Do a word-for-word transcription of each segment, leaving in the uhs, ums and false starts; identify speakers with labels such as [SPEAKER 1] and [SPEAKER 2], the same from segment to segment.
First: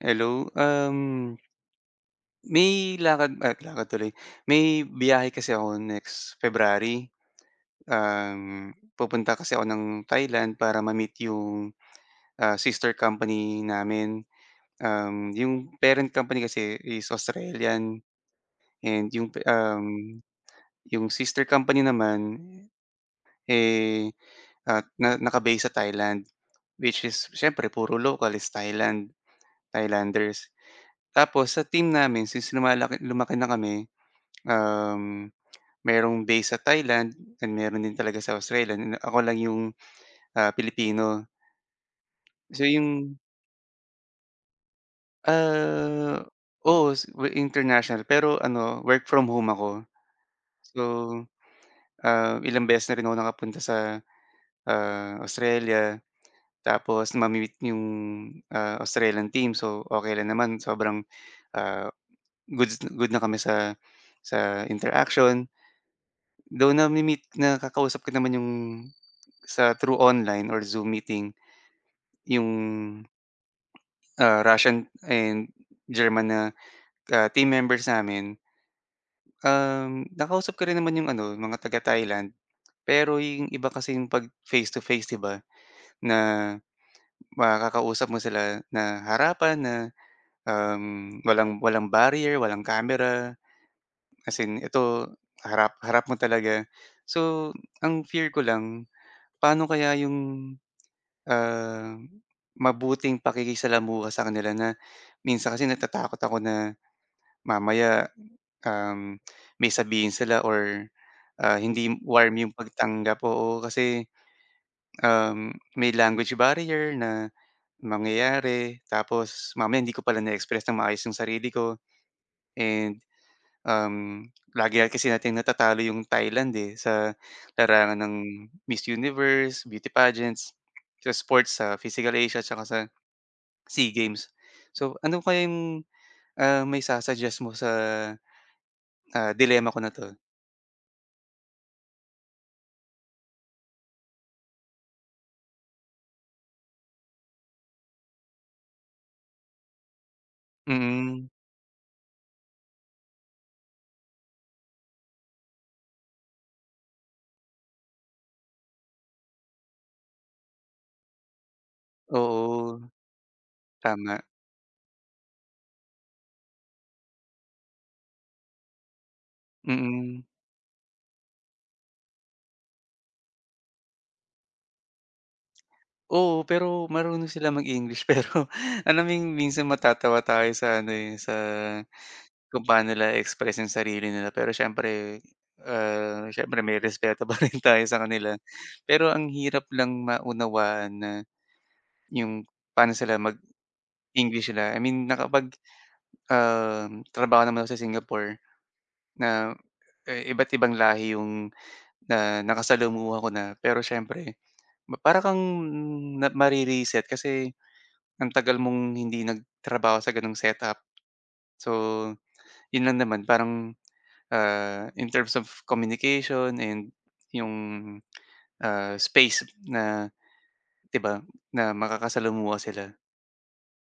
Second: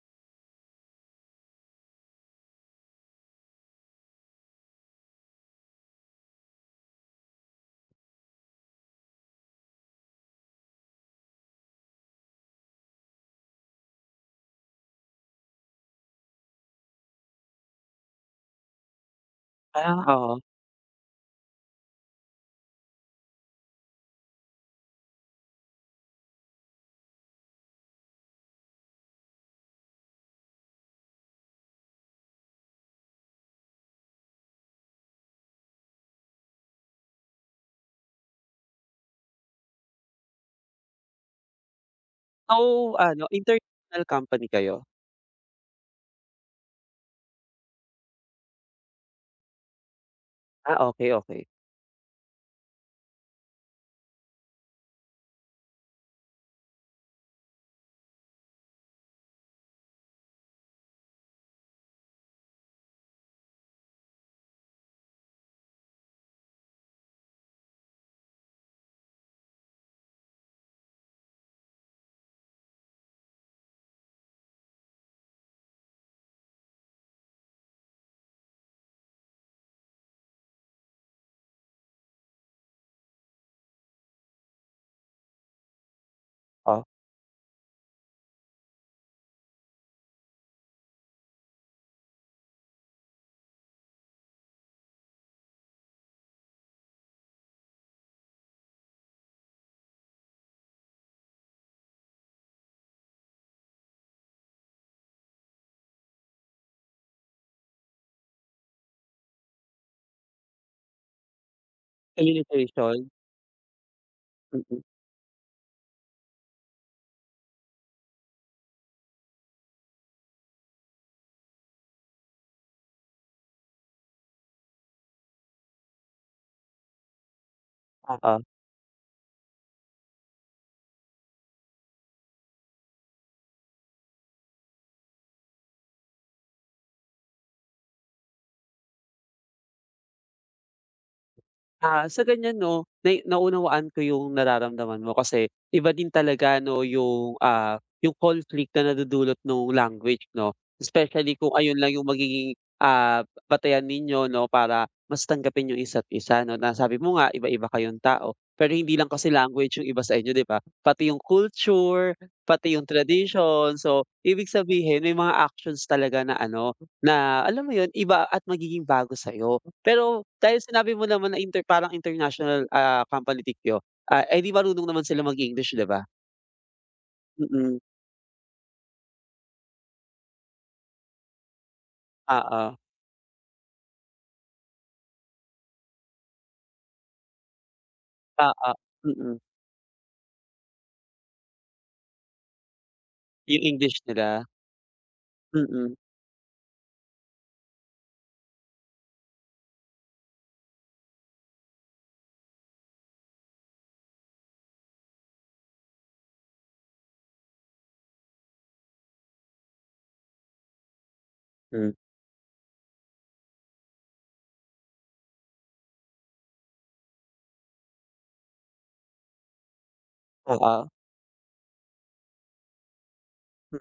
[SPEAKER 1] Hello, um, may lakad, ah, lakad tuloy. May biyahe kasi ako next February. Um, pupunta kasi ako ng Thailand para ma-meet 'yong, ah, sister company namin. Um, 'yong parent company kasi is Australian and 'yong pe
[SPEAKER 2] Ah,
[SPEAKER 1] um,
[SPEAKER 2] oo.
[SPEAKER 1] 'yong sister company naman, eh, ah, na naka-base sa Thailand which is siyempre puro local is Thailand, Thailanders. Tapos sa team namin since lumalaki lumaki na kami, um, mayro'ng base sa Thailand and mayro'n din talaga sa Australia and ako lang 'yong, ah, Pilipino. So,
[SPEAKER 2] So
[SPEAKER 1] 'yong
[SPEAKER 2] ano, international company kayo?
[SPEAKER 1] Ah, oo, so we international. Pero ano, work from home ako.
[SPEAKER 2] Ah,
[SPEAKER 1] So,
[SPEAKER 2] okey, okey.
[SPEAKER 1] ah, ilang beses na rin ako nakapunta sa, ah, Australia. Tapos mami-meet 'yong, ah, Australian team. So, okey lang naman, sobrang, ah, goods good na kami sa sa interaction. Though nami-meet nakakausap ko naman 'yong sa through online or Zoom meeting 'yong, ah, Russian and German na, ah, team members namin. Um, nakausap ko rin naman 'yong ano, mga taga-Thailand, pero 'yong iba kasi 'pag face-to-face, 'di ba, na
[SPEAKER 2] Ah.
[SPEAKER 1] makakausap mo sila na harapan na, um, walang walang barrier, walang camera. As in, ito harap harap mo talaga. So, ang fear ko lang, paano kaya 'yong, ah, mabuting pakikisalamuha sa kanila na minsan kasi natatakot ako na mamaya, um, may sabihin sila or, ah, hindi
[SPEAKER 2] Ah,
[SPEAKER 1] warm yung
[SPEAKER 2] limitation.
[SPEAKER 1] pagtanggap. Oo, kasi,
[SPEAKER 2] Mm.
[SPEAKER 1] um, may language barrier na mangyayari. Tapos mamaya hindi ko pala na-express ng maayos 'yong sarili ko and, um, lagi nga kasi nating natatalo 'yong Thailand, eh, sa larangan ng
[SPEAKER 2] Oo.
[SPEAKER 1] Miss Universe, beauty pageants, sa sports, sa Physical Asia at saka sa SEA Games. So, ano kaya 'yong maisa-suggest mo sa dilemma ko na 'to.
[SPEAKER 2] Ah, sa ganyan 'no nai naunawaan ko yung nararamdaman mo. Kasi iba din talaga ano yung ah, yung conflict na nadudulot nung language 'no,
[SPEAKER 1] Hmm.
[SPEAKER 2] specially kung ayun lang yung magiging ah, batayan ninyo 'no para mas tanggapin yung isa't isa 'no, na sabi mo nga iba iba kayong tao. Pero hindi, lang kasi language yung iba sa inyo diba, pati yung culture, pati
[SPEAKER 1] Oo.
[SPEAKER 2] yung tradition, so
[SPEAKER 1] Tama.
[SPEAKER 2] ibig sabihin may mga actions talaga na ano, na alam mo yun iba at magiging bago sa'yo. Pero
[SPEAKER 1] Mm.
[SPEAKER 2] dahil sinabi mo naman na inter parang international ah, company ninyo ah, ay di marunong naman sila mag-English diba?
[SPEAKER 1] Oo, pero marunong silang
[SPEAKER 2] Mm.
[SPEAKER 1] mag-English pero alam mo yung minsan matatawa tayo sa ano eh, sa kung
[SPEAKER 2] Oo.
[SPEAKER 1] paano nila express yung sarili nila pero syempre ah, syempre may respeto pa rin tayo sa kanila.
[SPEAKER 2] Oo,
[SPEAKER 1] Pero ang
[SPEAKER 2] mm.
[SPEAKER 1] hirap lang maunawaan na, 'yong paano sila
[SPEAKER 2] Yung English nila.
[SPEAKER 1] mag-English sila. I mean ah, nakapag
[SPEAKER 2] Mm.
[SPEAKER 1] trabaho naman ako sa Singapore na iba't ibang lahi 'yong na nakasalamuha ko na. Pero siyempre ma para kang mare-reset kasi ang tagal mong hindi nagtrabaho sa ganong setup.
[SPEAKER 2] Hmm.
[SPEAKER 1] So, 'yon lang naman parang ah, in terms of communication and 'yong ah, space na
[SPEAKER 2] Oo.
[SPEAKER 1] diba na makakasalamuha sila.
[SPEAKER 2] M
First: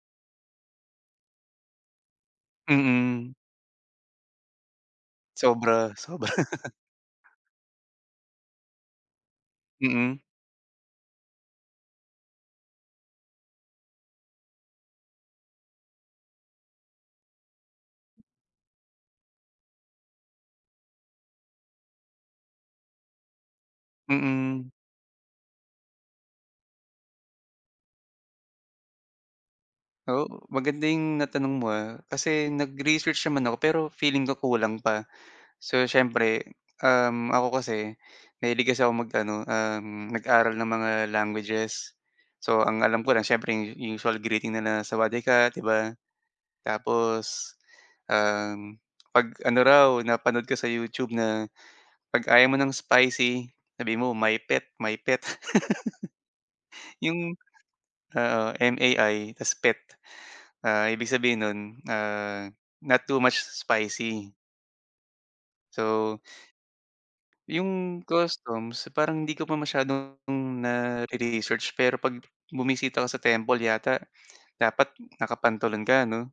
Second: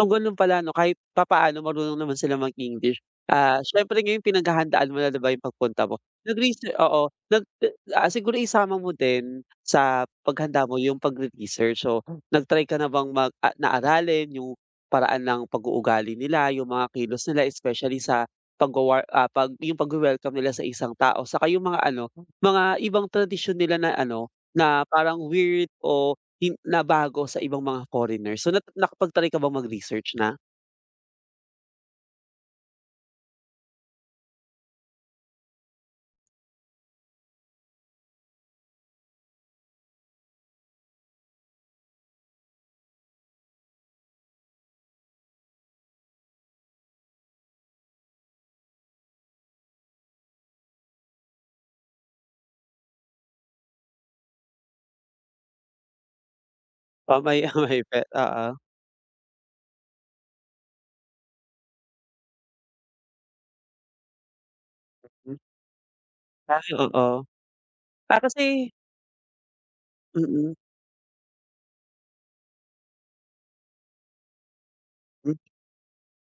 [SPEAKER 2] kung ganun pala, 'no, kahit papaano marunong naman silang mag-English.
[SPEAKER 1] Mm.
[SPEAKER 2] Ah, syempre ngayon pinaghahandaan mo na ba yung pagpunta
[SPEAKER 1] Sobra,
[SPEAKER 2] mo?
[SPEAKER 1] sobra.
[SPEAKER 2] Nag-research oo. Nag, ah, siguro isama mo din sa
[SPEAKER 1] Mm.
[SPEAKER 2] paghanda mo yung pagre-research. So, nag-try ka na bang mag na aralin yung paraan ng pag-uugali nila, yung mga kilos nila especially sa pag, ah, pagwawa ah, yung pagwe-welcome nila sa isang tao tsaka yung mga ano, mga ibang tradisyon nila na ano,
[SPEAKER 1] Mm.
[SPEAKER 2] na parang weird o hin nabago sa ibang mga foreigner. So, na nakapag-try ka ba mag-research
[SPEAKER 1] Oh,
[SPEAKER 2] na?
[SPEAKER 1] maganda 'yong natanong mo, ah, kasi nag-research naman ako, pero feeling ko kulang pa. So, siyempre, um, ako kasi mahilig kasi akong mag-ano, um, mag-aral ng mga languages. So, ang alam ko lang siyempre yung usual greeting na na "Sawadee ka," 'di ba? Tapos, um, 'pag ano raw, napanood ko sa YouTube na 'pag ayaw mo ng spicy, sabihin mo "mi phed, mi phed."
[SPEAKER 2] Oh,
[SPEAKER 1] Yung,
[SPEAKER 2] may, oh, mi phed.
[SPEAKER 1] ah,
[SPEAKER 2] Oo.
[SPEAKER 1] M-A-I ta's phed, ah, ibig sabihin nun, ah, not too much spicy.
[SPEAKER 2] Hmm.
[SPEAKER 1] So,
[SPEAKER 2] Ay oo.
[SPEAKER 1] yung
[SPEAKER 2] Ah, kasi
[SPEAKER 1] costums parang hindi ko pa masyadong
[SPEAKER 2] Mm.
[SPEAKER 1] nare-research, pero 'pag bumisita ka sa temple yata dapat
[SPEAKER 2] Hmm.
[SPEAKER 1] nakapantalon ka 'no?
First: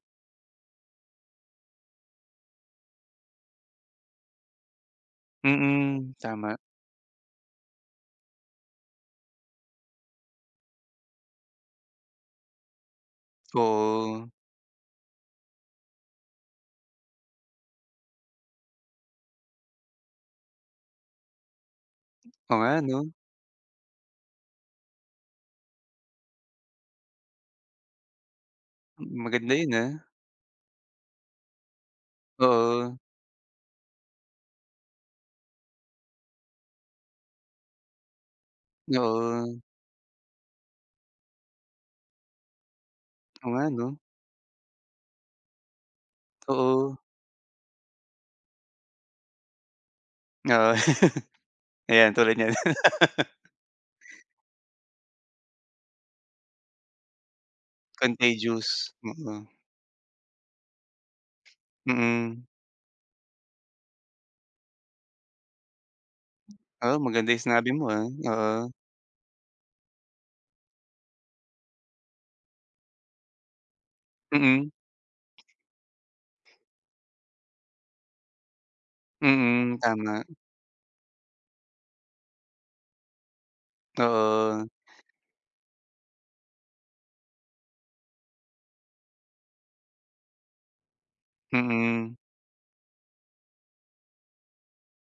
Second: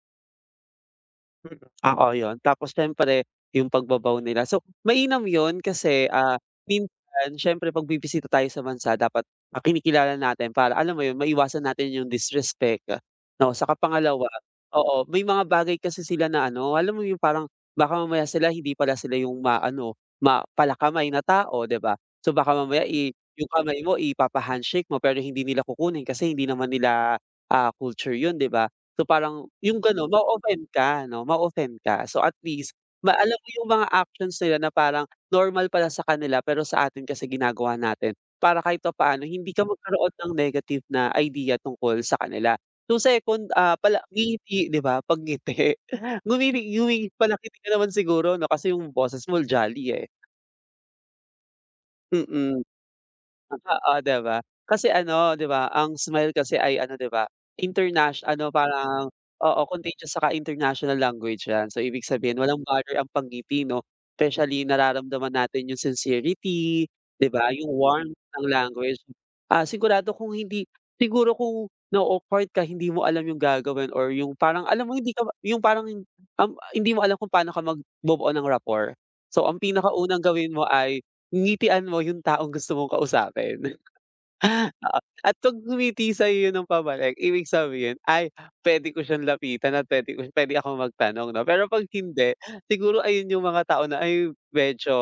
[SPEAKER 2] Mm, oo 'yun tapos siyempre, yung pagba-bow nila. So mainam 'yun kasi,
[SPEAKER 1] Mm,
[SPEAKER 2] ah,
[SPEAKER 1] tama.
[SPEAKER 2] minsan siyempre pagbibisita tayo sa bansa dapat, ah, kinikilala natin para alam mo 'yun, maiwasan natin yung disrespect, 'no. 'Saka pangalawa
[SPEAKER 1] Oh.
[SPEAKER 2] oo, may mga bagay kasi sila na ano alam mo 'yun, parang baka mamaya sila hindi pala sila yung maano, ma pala-kamay na tao 'di ba? So baka
[SPEAKER 1] Oo nga
[SPEAKER 2] mamaya,
[SPEAKER 1] 'no.
[SPEAKER 2] ih, yung kamay mo ipapa-handshake mo pero hindi nila kukunin kasi hindi naman nila, ah, culture yun 'di ba. So
[SPEAKER 1] Hmm,
[SPEAKER 2] parang
[SPEAKER 1] maganda 'yun,
[SPEAKER 2] yung
[SPEAKER 1] ah.
[SPEAKER 2] gano'n ma-o-offend ka 'no, ma-o-offend ka so at least
[SPEAKER 1] Oo.
[SPEAKER 2] ma alam mo yung mga actions nila na parang normal pala sa kanila pero sa atin kasi ginagawa natin, para kahit papaano hindi
[SPEAKER 1] Oo.
[SPEAKER 2] ka magkaroon ng negative na idea tungkol sa kanila. So
[SPEAKER 1] Oo
[SPEAKER 2] second,
[SPEAKER 1] nga
[SPEAKER 2] ah,
[SPEAKER 1] 'no.
[SPEAKER 2] pala ngingiti 'di ba, 'pag ngiti. Ngumingi
[SPEAKER 1] Oo.
[SPEAKER 2] ngumingi pala-ngiti ka naman siguro 'no, kasi yung boses mo jolly, eh.
[SPEAKER 1] Oo. Ayan tulad niyan.
[SPEAKER 2] Mm. Oo 'di ba? Kasi ano 'di ba, ang smile kasi ay ano 'di ba, interna ano
[SPEAKER 1] Contagious,
[SPEAKER 2] parang
[SPEAKER 1] mm.
[SPEAKER 2] oo, contagious 'saka international language yan, so ibig sabihin
[SPEAKER 1] Mm.
[SPEAKER 2] walang bother ang pag ngiti 'no, especially nararamdaman natin yung sincerity
[SPEAKER 1] Oo
[SPEAKER 2] 'di
[SPEAKER 1] maganda yung
[SPEAKER 2] ba,
[SPEAKER 1] sinabi
[SPEAKER 2] yung
[SPEAKER 1] mo, ah,
[SPEAKER 2] warmth ng
[SPEAKER 1] oo.
[SPEAKER 2] language. Ah, sigurado kung hindi siguro kung na-o-awkward ka hindi mo alam yung gagawin or yung parang
[SPEAKER 1] Mm.
[SPEAKER 2] alam mo hindi ka yung parang um, hindi mo alam kung pa'no ka magbubuo ng rapport. So ang
[SPEAKER 1] Mm,
[SPEAKER 2] pinakaunang
[SPEAKER 1] tama.
[SPEAKER 2] gawin mo ay, ngitian mo yung taong gusto mong kausapin,
[SPEAKER 1] Oo.
[SPEAKER 2] oo at 'pag ngumiti sa'yo 'yun ng pabalik ibig sabihin, "Ay, puwede ko siyang lapitan at puwede ko puwede akong magtanong 'no." Pero 'pag
[SPEAKER 1] Mm.
[SPEAKER 2] hindi, siguro ayun yung mga tao na, "Ay, medyo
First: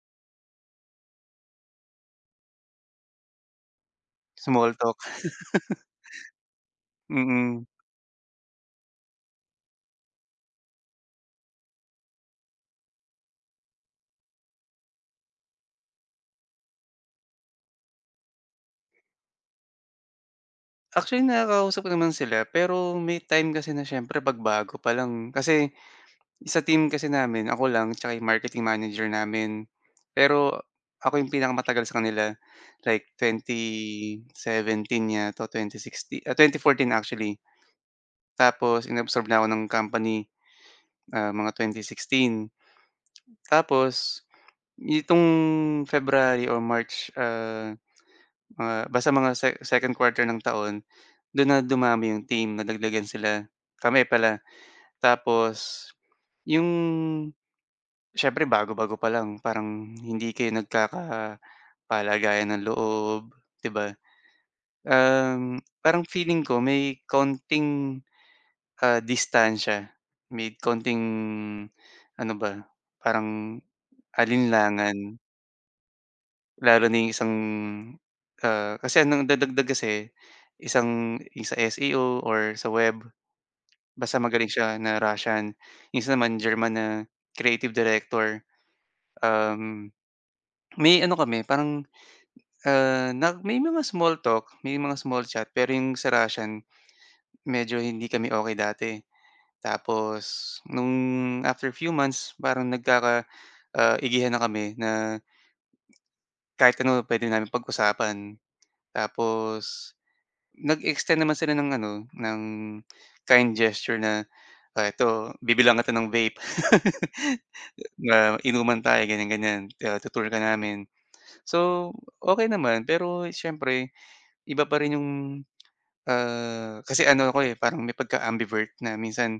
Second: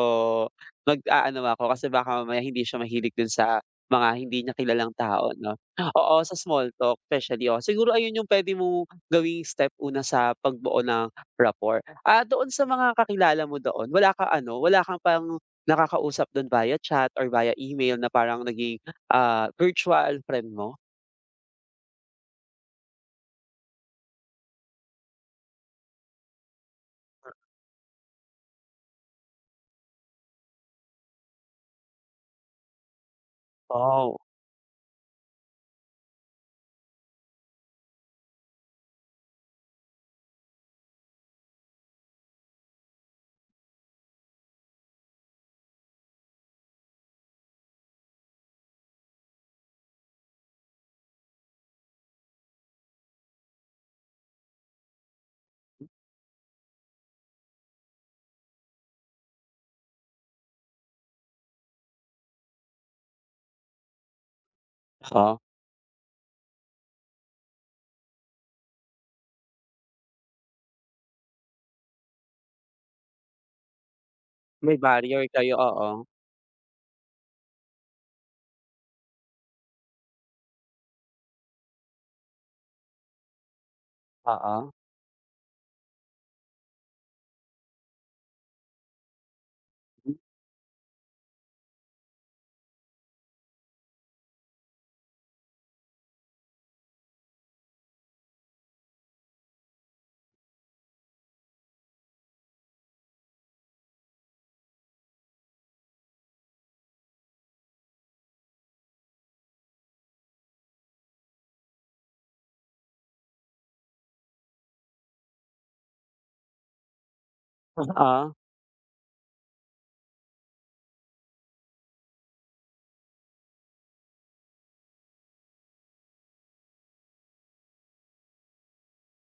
[SPEAKER 2] mag-aano ako kasi baka mamaya hindi siya mahilig din sa mga hindi niya
[SPEAKER 1] Small
[SPEAKER 2] kilalang
[SPEAKER 1] talk.
[SPEAKER 2] tao 'no." Oo, sa small talk, especially, oo.
[SPEAKER 1] Mm.
[SPEAKER 2] Siguro ayun yung puwede mong gawing step una sa pagbuo ng rapport. Ah, doon sa mga kakilala mo doon wala kang ano wala ka pang nakakausap do'n via chat or via email na parang naging, ah, virtual friend mo?
[SPEAKER 1] Actually nakakausap ko naman sila pero may time kasi na siyempre 'pag bago pa lang kasi, sa team kasi
[SPEAKER 2] Ah.
[SPEAKER 1] namin ako lang 'tsaka yung marketing manager namin. Pero ako yung pinakamatagal sa kanila like,
[SPEAKER 2] Oh.
[SPEAKER 1] twenty-seventeen yata o twenty-sixty ah, tenty-fourteen actually. Tapos in-absorb na ako ng company, ah, mga twenty-sixteen. Tapos nitong February or March, ah, ah, basta mga se second quarter ng taon do'n na dumami 'yong team nadagdagan sila kami pala. Tapos 'yong siyempre bago-bago pa lang parang hindi kayo nagkakapalagayan ng loob, 'di ba.
[SPEAKER 2] Oh.
[SPEAKER 1] Um, parang feeling ko may kaonting, ah, distansya may konting ano ba? Parang
[SPEAKER 2] May
[SPEAKER 1] alinlangan.
[SPEAKER 2] barrier kayo, oo.
[SPEAKER 1] Lalo na yung isang, ah, kasi nagdadagdag kasi isang sa S-E-O or sa web, basta magaling
[SPEAKER 2] Oo.
[SPEAKER 1] siya na Russian, yung isa naman German na creative director, um,
[SPEAKER 2] Hmm.
[SPEAKER 1] may, ano, kami parang, ah, na may mga small talk, may mga small chat pero 'yong sa Russian medyo hindi kami okey dati, tapos nung after few months parang nagkaka, ah, igihan na kami na kahit ano puwede naming pag-usapan tapos nag-extend naman sila ng, ano, ng kind gesture na, "Oh, ito bibilhan kita ng vape."
[SPEAKER 2] O, ah.
[SPEAKER 1] na "Inuman tayo." ganyan, ganyan "Tu-tour ka namin." So, okey naman pero siyempre iba pa rin yung, ah, kasi ano ako, eh, parang may pagka-ambivert na minsan,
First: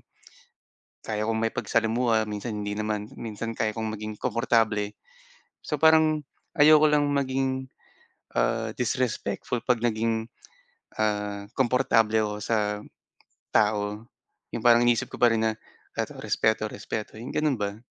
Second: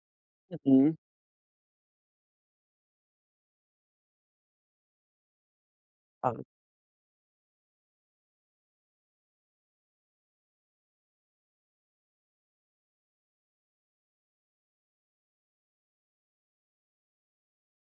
[SPEAKER 2] Na please.
[SPEAKER 1] kaya kong makipagsalamuha, minsan hindi naman, minsan kaya kong maging komportable. So, parang
[SPEAKER 2] Ah.
[SPEAKER 1] ayoko lang maging, ah, disrespectful 'pag naging, ah, komportable ako sa tao, yung parang iniisip ko pa rin na eto respeto, respeto 'yong gano'n ba.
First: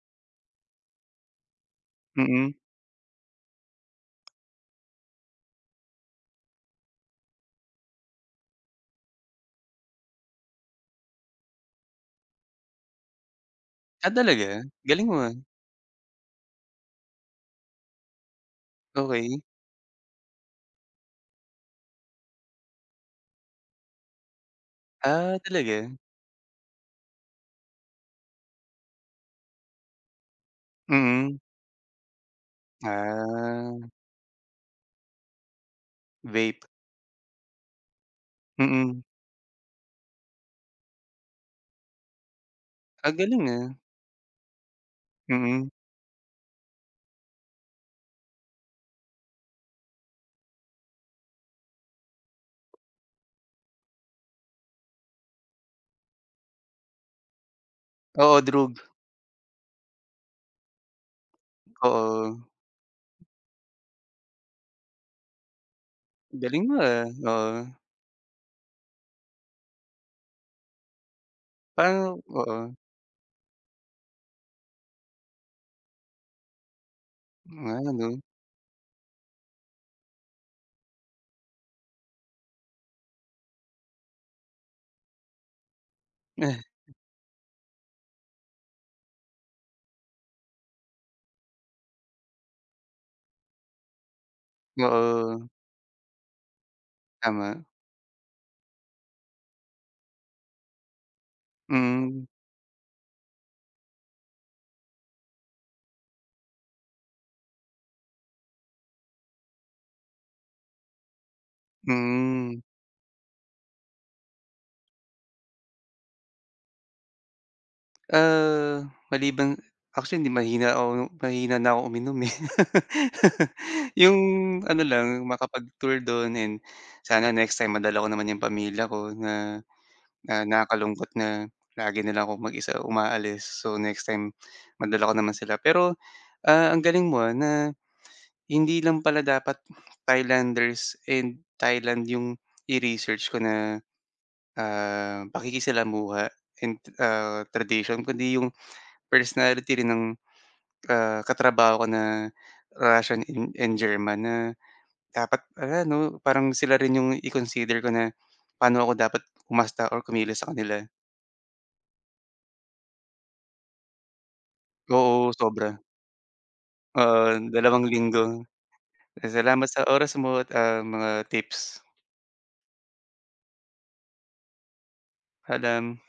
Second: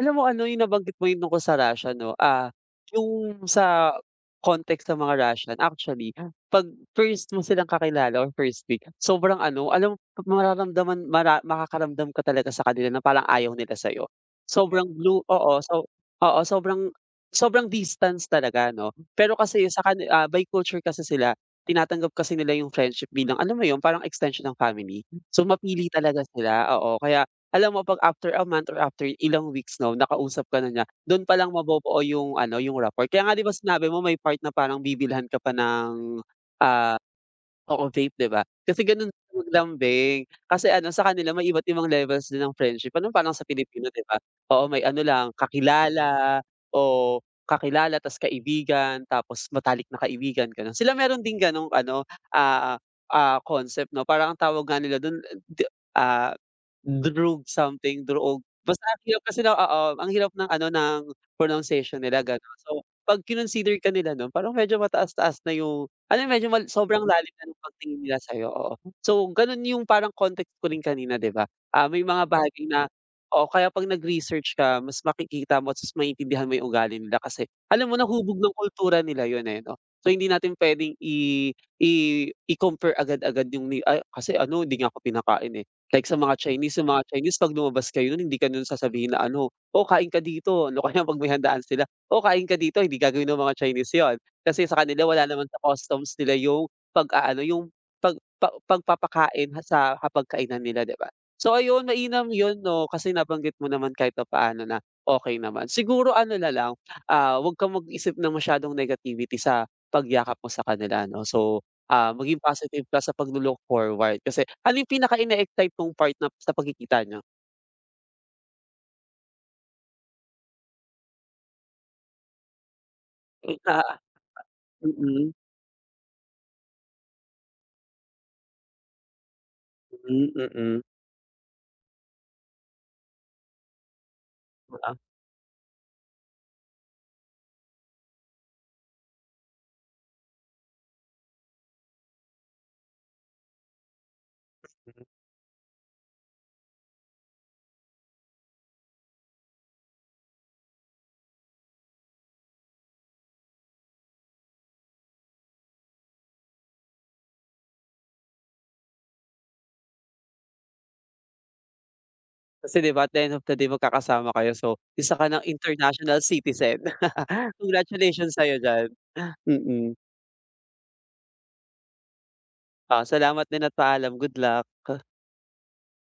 [SPEAKER 2] Alam mo ano yung nabanggit mo yung tungkol sa Russia no, ah
[SPEAKER 1] Mm.
[SPEAKER 2] yung sa context sa mga Russian actually, 'pag first mo silang kakilala or first week, sobrang ano alam mo mararamdaman mara makakaramdam ka talaga sa kanila na parang ayaw nila sa'yo.
[SPEAKER 1] Ah, talaga
[SPEAKER 2] Sobrang
[SPEAKER 1] galing mo,
[SPEAKER 2] blue
[SPEAKER 1] ah.
[SPEAKER 2] oo, so oo, sobrang sobrang distance talaga 'no, pero
[SPEAKER 1] Okey.
[SPEAKER 2] kasi sa kani ah, by culture kasi sila, tinatanggap kasi nila yung friendship bilang alam mo yun parang extension ng family.
[SPEAKER 1] Ah,
[SPEAKER 2] So
[SPEAKER 1] talaga.
[SPEAKER 2] mapili talaga sila, oo, kaya alam mo 'pag after a month or after ilang weeks 'no, nakausap ka na niya, dun
[SPEAKER 1] Mm.
[SPEAKER 2] palang mabubuo yung ano, yung rapport, kaya nga 'di ba
[SPEAKER 1] Ah.
[SPEAKER 2] sinabi mo may part na parang bibilhan ka pa ng,
[SPEAKER 1] Vape.
[SPEAKER 2] ah oo vape, 'di ba? Kasi
[SPEAKER 1] Mm.
[SPEAKER 2] ganun sila maglambing, kasi ano sa kanila may iba't-ibang levels din ng friendship,
[SPEAKER 1] Ah,
[SPEAKER 2] ganon parang sa
[SPEAKER 1] galing, ah.
[SPEAKER 2] Pilipino 'di ba oo. May ano lang
[SPEAKER 1] Mm.
[SPEAKER 2] kakilala o, kakilala ta's kaibigan, tapos matalik na kaibigan, ganon. Sila meron ding ganong ano, ah, ah, concept no parang ang tawag nga nila dun a d ah, droog something
[SPEAKER 1] Oo,
[SPEAKER 2] dro-og
[SPEAKER 1] droog.
[SPEAKER 2] basta ang hirap kasi oo ang hirap ng ano ng pronunciation nila
[SPEAKER 1] Oo.
[SPEAKER 2] ganon. So 'pag kinonsider ka nila nun parang medyo mataas-taas na yung ano medyo ma
[SPEAKER 1] Galing mo,
[SPEAKER 2] sobrang
[SPEAKER 1] ah,
[SPEAKER 2] lalim ng
[SPEAKER 1] oo.
[SPEAKER 2] pagtingin nila sa'yo, oo. So ganun yung parang context ko rin kanina 'di ba, ah, may
[SPEAKER 1] Parang
[SPEAKER 2] mga bagay
[SPEAKER 1] oo.
[SPEAKER 2] na oo kaya 'pag nag-research ka mas makikita mo at mas maintindihan mo yung ugali nila kasi
[SPEAKER 1] Ah,
[SPEAKER 2] alam mo na
[SPEAKER 1] ganun.
[SPEAKER 2] hubog ng kultura nila yun, eh, 'no, so hindi natin puwedeng i i i-compare agad-agad yung ni "Ay kasi ano hindi nga ako pinakain, eh." Like sa mga Chinese, yung mga Chinese 'pag lumabas kayo nun hindi ka nun sasabihin na ano, "Oh, kain ka dito." O kaya 'pag may handaan sila, "Oh, kain ka dito," hindi gagawin ng mga Chinese yun, kasi sa kanila wala naman
[SPEAKER 1] Oo.
[SPEAKER 2] sa customs nila yung pag-aano
[SPEAKER 1] Tama.
[SPEAKER 2] yung pag pa pagpapakain sa hapag kainan nila 'di ba. So ayun
[SPEAKER 1] Mm.
[SPEAKER 2] mainam yun no, kasi nabanggit mo naman kahit paano na, okey naman, siguro ano nalang, ah, 'wag kang mag-isip ng masyadong negativity sa pagyakap mo sa kanila ano. So, ah, maging
[SPEAKER 1] Hmm.
[SPEAKER 2] positive ka sa paglo-look forward kasi ano yung pinaka in-excite mong part na sa pagkikita niyo?
[SPEAKER 1] Ah, maliban actually hindi mahina ako mahina na ako uminom, eh.
[SPEAKER 2] M ah
[SPEAKER 1] Yung ano lang
[SPEAKER 2] mm.
[SPEAKER 1] makapag-tour don, and sana next time madala ko naman 'yong pamilya ko na,
[SPEAKER 2] Hmm,
[SPEAKER 1] na
[SPEAKER 2] mm.
[SPEAKER 1] nakakalungkot na lagi na lang akong mag-isa umaalis. So next time
[SPEAKER 2] Oo.
[SPEAKER 1] madala ko naman sila, pero, ah, ang galing mo na hindi lang pala dapat Thailanders, and Thailand yung i-research ko na,
[SPEAKER 2] M mm.
[SPEAKER 1] ah, pakikisalamuha in ah, tradition kundi yung personality rin ng, ah, katrabaho ko na Russian n and German na dapat pala 'no parang sila rin yung i-consider ko na, paano ako dapat umasta or kumilos sa kanila.
[SPEAKER 2] Kasi 'di ba at the end of the day magkakasama kayo. So isa ka
[SPEAKER 1] Oo,
[SPEAKER 2] ng
[SPEAKER 1] sobra.
[SPEAKER 2] international citizen,
[SPEAKER 1] Oo, n dalawang linggo,
[SPEAKER 2] congratulations sa'yo diyan.
[SPEAKER 1] s salamat sa
[SPEAKER 2] Mm.
[SPEAKER 1] oras mo, at, ah, mga tips.
[SPEAKER 2] Oh, salamat din at paalam. Good luck.
[SPEAKER 1] Paalam.